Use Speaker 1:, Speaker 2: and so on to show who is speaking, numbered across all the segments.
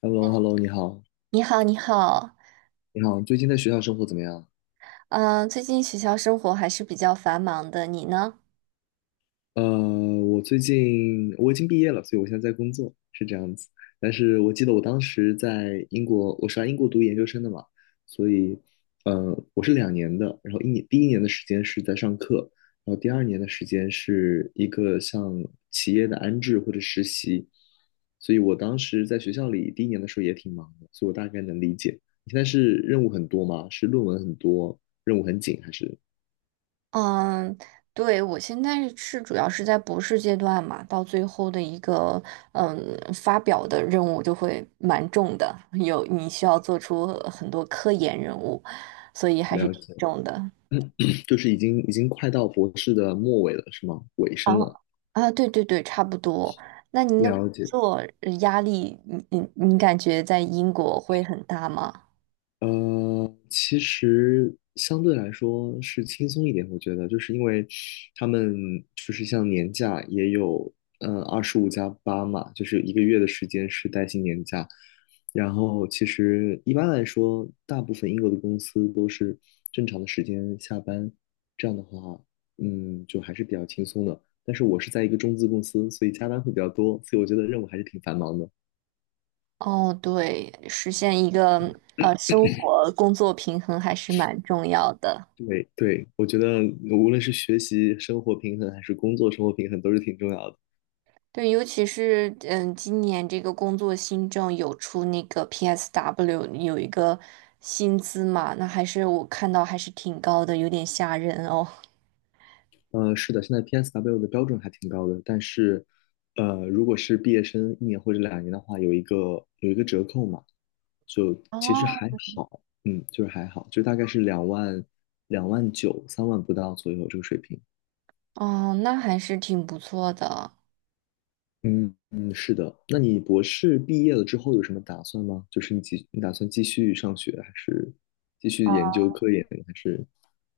Speaker 1: h e l l o hello 你好，
Speaker 2: 你好，你好，
Speaker 1: 你好，最近在学校生活怎么样？
Speaker 2: 嗯，最近学校生活还是比较繁忙的，你呢？
Speaker 1: 呃，我最近我已经毕业了，所以我现在在工作，是这样子。但是我记得我当时在英国，我是来英国读研究生的嘛，所以，我是两年的，然后第一年的时间是在上课，然后第二年的时间是一个像企业的安置或者实习，所以我当时在学校里第一年的时候也挺忙的，所以我大概能理解。你现在是任务很多吗？是论文很多，任务很紧还是？
Speaker 2: 嗯，对，我现在是主要是在博士阶段嘛，到最后的一个嗯发表的任务就会蛮重的，有你需要做出很多科研任务，所以还是
Speaker 1: 了
Speaker 2: 挺
Speaker 1: 解，
Speaker 2: 重的。
Speaker 1: 就是已经快到博士的末尾了，是吗？尾
Speaker 2: 啊
Speaker 1: 声了，
Speaker 2: 啊，对对对，差不多。那您的工
Speaker 1: 了解。
Speaker 2: 作压力，你感觉在英国会很大吗？
Speaker 1: 其实相对来说是轻松一点，我觉得，就是因为他们就是像年假也有，25加8嘛，就是1个月的时间是带薪年假。然后其实一般来说，大部分英国的公司都是正常的时间下班，这样的话，就还是比较轻松的。但是我是在一个中资公司，所以加班会比较多，所以我觉得任务还是挺繁忙的。
Speaker 2: 哦，对，实现一个生活工作平衡还是蛮重要的。
Speaker 1: 对对，我觉得无论是学习生活平衡，还是工作生活平衡，都是挺重要的。
Speaker 2: 对，尤其是嗯，今年这个工作新政有出那个 PSW 有一个薪资嘛，那还是我看到还是挺高的，有点吓人哦。
Speaker 1: 是的，现在 PSW 的标准还挺高的，但是，如果是毕业生一年或者两年的话，有一个折扣嘛，就其实
Speaker 2: 哦，
Speaker 1: 还好，就是还好，就大概是两万2万93万不到左右这个水平。
Speaker 2: 哦，那还是挺不错的。
Speaker 1: 嗯嗯，是的。那你博士毕业了之后有什么打算吗？就是你打算继续上学，还是继续研究科研，还是？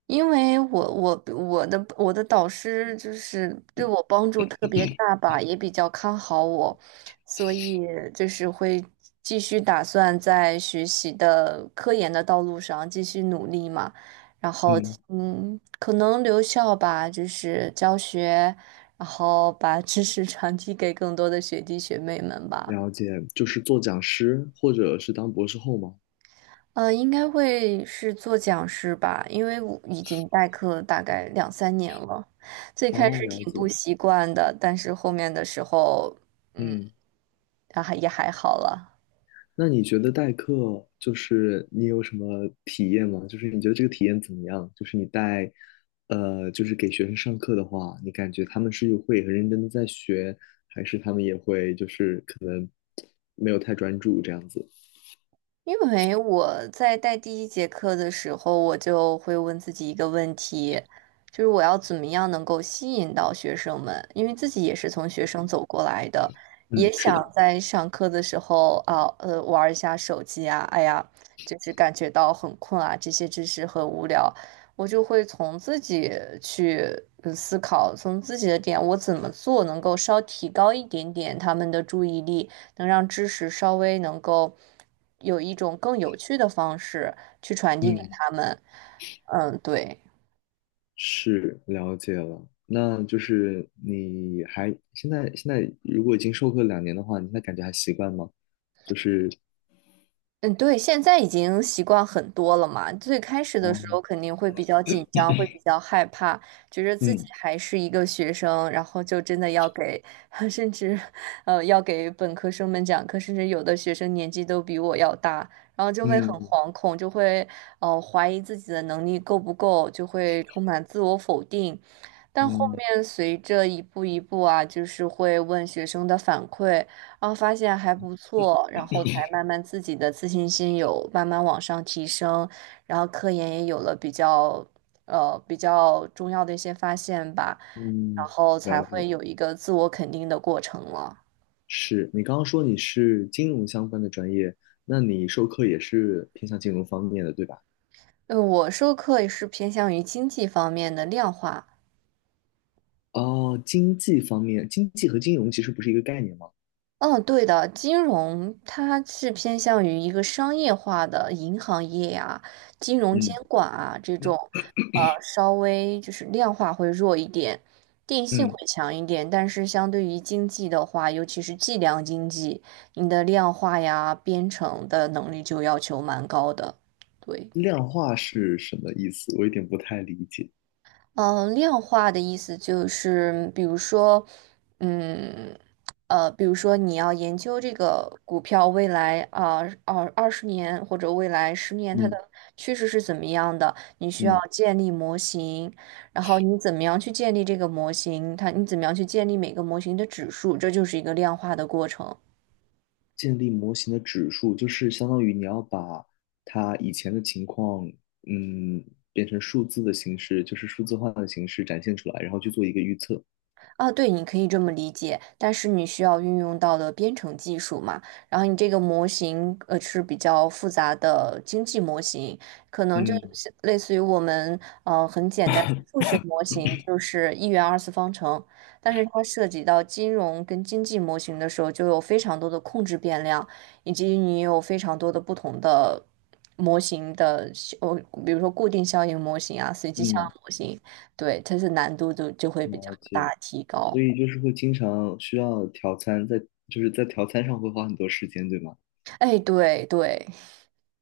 Speaker 2: 因为我的导师就是对我帮助特别大吧，也比较看好我，所以就是会继续打算在学习的科研的道路上继续努力嘛。然后
Speaker 1: 嗯，
Speaker 2: 嗯，可能留校吧，就是教学，然后把知识传递给更多的学弟学妹们吧。
Speaker 1: 了解，就是做讲师或者是当博士后吗？
Speaker 2: 应该会是做讲师吧，因为我已经代课大概两三年了，最开始
Speaker 1: 哦，了
Speaker 2: 挺不
Speaker 1: 解，
Speaker 2: 习惯的，但是后面的时候，嗯，
Speaker 1: 嗯，
Speaker 2: 还也还好了。
Speaker 1: 那你觉得代课就是你有什么体验吗？就是你觉得这个体验怎么样？就是你带，就是给学生上课的话，你感觉他们是会很认真的在学，还是他们也会就是可能没有太专注这样子？
Speaker 2: 因为我在带第一节课的时候，我就会问自己一个问题，就是我要怎么样能够吸引到学生们？因为自己也是从学生走过来的，也
Speaker 1: 嗯，是
Speaker 2: 想
Speaker 1: 的，
Speaker 2: 在上课的时候啊，玩儿一下手机啊，哎呀，就是感觉到很困啊，这些知识很无聊，我就会从自己去思考，从自己的点，我怎么做能够稍提高一点点他们的注意力。能让知识稍微能够有一种更有趣的方式去传递给
Speaker 1: 嗯。
Speaker 2: 他们。嗯，对。
Speaker 1: 是了解了，那就是你还现在如果已经授课两年的话，你现在感觉还习惯吗？就是
Speaker 2: 嗯，对，现在已经习惯很多了嘛。最开始的
Speaker 1: 哦，
Speaker 2: 时候肯定会比较紧张，会比较害怕，觉着自己
Speaker 1: 嗯
Speaker 2: 还是一个学生，然后就真的要给，甚至，要给本科生们讲课，甚至有的学生年纪都比我要大，然后就会很
Speaker 1: 嗯
Speaker 2: 惶恐，就会，怀疑自己的能力够不够，就会充满自我否定。但后
Speaker 1: 嗯
Speaker 2: 面随着一步一步啊，就是会问学生的反馈。然后发现还不错，然后才慢慢自己的自信心有慢慢往上提升，然后科研也有了比较重要的一些发现吧，然
Speaker 1: 嗯，
Speaker 2: 后才
Speaker 1: 了
Speaker 2: 会
Speaker 1: 解。
Speaker 2: 有一个自我肯定的过程了。
Speaker 1: 是你刚刚说你是金融相关的专业，那你授课也是偏向金融方面的，对吧？
Speaker 2: 我授课也是偏向于经济方面的量化。
Speaker 1: 哦，经济方面，经济和金融其实不是一个概念吗？
Speaker 2: 嗯，对的，金融它是偏向于一个商业化的银行业啊、金融监
Speaker 1: 嗯
Speaker 2: 管啊这种，稍微就是量化会弱一点，定性会
Speaker 1: 嗯，
Speaker 2: 强一点，但是相对于经济的话，尤其是计量经济，你的量化呀、编程的能力就要求蛮高的。对。
Speaker 1: 量化是什么意思？我有点不太理解。
Speaker 2: 嗯，量化的意思就是，嗯，比如说你要研究这个股票未来啊，十年或者未来十年它的
Speaker 1: 嗯
Speaker 2: 趋势是怎么样的，你需要
Speaker 1: 嗯，
Speaker 2: 建立模型，然后你怎么样去建立这个模型，它你怎么样去建立每个模型的指数，这就是一个量化的过程。
Speaker 1: 建立模型的指数，就是相当于你要把它以前的情况，嗯，变成数字的形式，就是数字化的形式展现出来，然后去做一个预测。
Speaker 2: 啊，对，你可以这么理解，但是你需要运用到的编程技术嘛，然后你这个模型是比较复杂的经济模型，可能就
Speaker 1: 嗯
Speaker 2: 是类似于我们很简单的数学模型，就是一元二次方程，但是它涉及到金融跟经济模型的时候，就有非常多的控制变量，以及你有非常多的不同的模型的效，比如说固定效应模型啊，随机效
Speaker 1: 嗯，
Speaker 2: 应模型。对，它是难度就会比较
Speaker 1: 了解。
Speaker 2: 大提
Speaker 1: 所
Speaker 2: 高。
Speaker 1: 以就是会经常需要调参，就是在调参上会花很多时间，对吗？
Speaker 2: 哎，对对，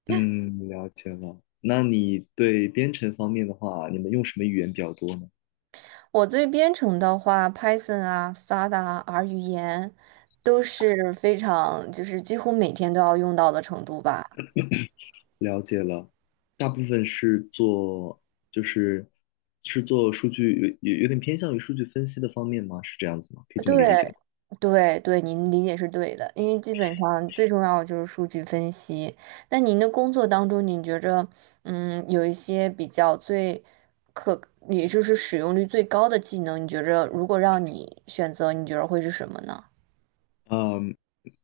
Speaker 1: 嗯，了解了。那你对编程方面的话，你们用什么语言比较多呢？
Speaker 2: 我对编程的话，Python 啊、Stata 啊、R 语言都是非常，就是几乎每天都要用到的程度吧。
Speaker 1: 了解了，大部分是做就是是做数据，有点偏向于数据分析的方面吗？是这样子吗？可以这么理解
Speaker 2: 对
Speaker 1: 吗？
Speaker 2: 对对，您理解是对的，因为基本上最重要的就是数据分析。那您的工作当中，你觉着有一些比较最可，也就是使用率最高的技能，你觉着如果让你选择，你觉着会是什么呢？
Speaker 1: 嗯。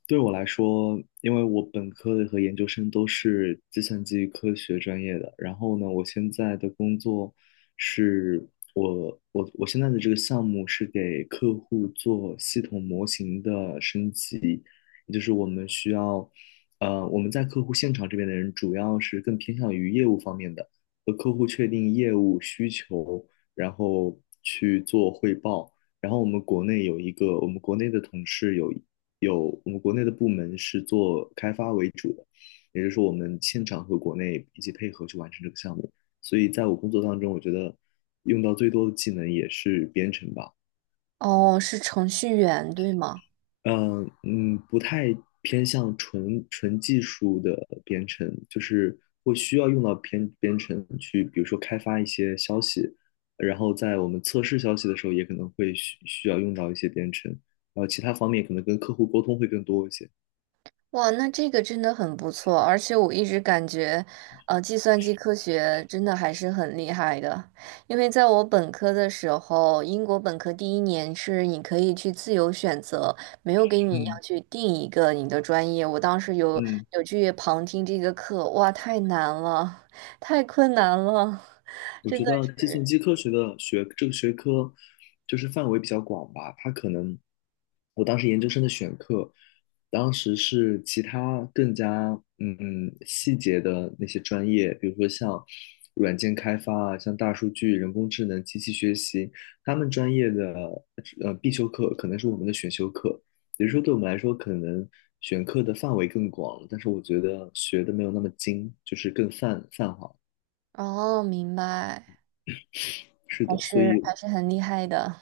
Speaker 1: 对我来说，因为我本科的和研究生都是计算机科学专业的，然后呢，我现在的工作是我现在的这个项目是给客户做系统模型的升级，也就是我们需要，我们在客户现场这边的人主要是更偏向于业务方面的，和客户确定业务需求，然后去做汇报。然后我们国内有一个，我们国内的同事有我们国内的部门是做开发为主的，也就是说我们现场和国内一起配合去完成这个项目。所以在我工作当中，我觉得用到最多的技能也是编程吧。
Speaker 2: 哦，是程序员，对吗？
Speaker 1: 嗯嗯，不太偏向纯纯技术的编程，就是会需要用到编程去，比如说开发一些消息，然后在我们测试消息的时候，也可能会需要用到一些编程，然后其他方面可能跟客户沟通会更多一些。
Speaker 2: 哇，那这个真的很不错，而且我一直感觉，计算机科学真的还是很厉害的，因为在我本科的时候，英国本科第一年是你可以去自由选择，没有给你
Speaker 1: 嗯
Speaker 2: 要去定一个你的专业。我当时有
Speaker 1: 嗯。
Speaker 2: 去旁听这个课，哇，太难了，太困难了，
Speaker 1: 我
Speaker 2: 真
Speaker 1: 觉
Speaker 2: 的
Speaker 1: 得计算
Speaker 2: 是。
Speaker 1: 机科学的学这个学科，就是范围比较广吧。它可能，我当时研究生的选课，当时是其他更加细节的那些专业，比如说像软件开发啊，像大数据、人工智能、机器学习，他们专业的必修课可能是我们的选修课，也就是说对我们来说可能选课的范围更广了但是我觉得学的没有那么精，就是更泛泛化。
Speaker 2: 哦，明白，
Speaker 1: 是
Speaker 2: 还
Speaker 1: 的，所
Speaker 2: 是
Speaker 1: 以
Speaker 2: 还是很厉害的。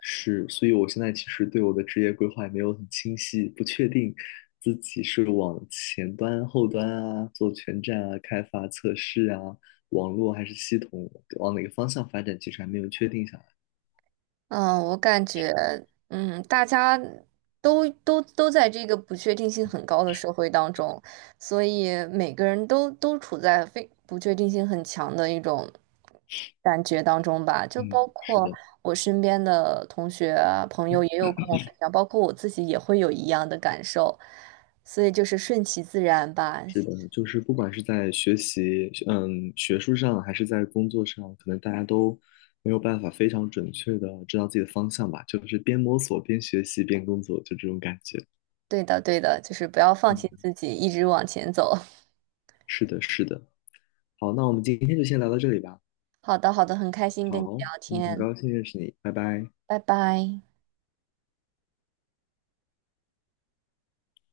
Speaker 1: 是，所以我现在其实对我的职业规划也没有很清晰，不确定自己是往前端、后端啊，做全站啊、开发、测试啊、网络还是系统，往哪个方向发展，其实还没有确定下来。
Speaker 2: 嗯，我感觉，大家都在这个不确定性很高的社会当中，所以每个人都处在非不确定性很强的一种感觉当中吧。就
Speaker 1: 嗯，
Speaker 2: 包
Speaker 1: 是
Speaker 2: 括
Speaker 1: 的，
Speaker 2: 我身边的同学啊朋友也有跟我分享，包括我自己也会有一样的感受，所以就是顺其自然吧。
Speaker 1: 是的，就是不管是在学习，学术上还是在工作上，可能大家都没有办法非常准确的知道自己的方向吧，就是边摸索边学习边工作，就这种感觉。
Speaker 2: 对的，对的，就是不要放弃
Speaker 1: 嗯，
Speaker 2: 自己，一直往前走。
Speaker 1: 是的，是的。好，那我们今天就先聊到这里吧。
Speaker 2: 好的，好的，很开心跟你
Speaker 1: 好，
Speaker 2: 聊
Speaker 1: 嗯，很
Speaker 2: 天，
Speaker 1: 高兴认识你，拜拜。
Speaker 2: 拜拜。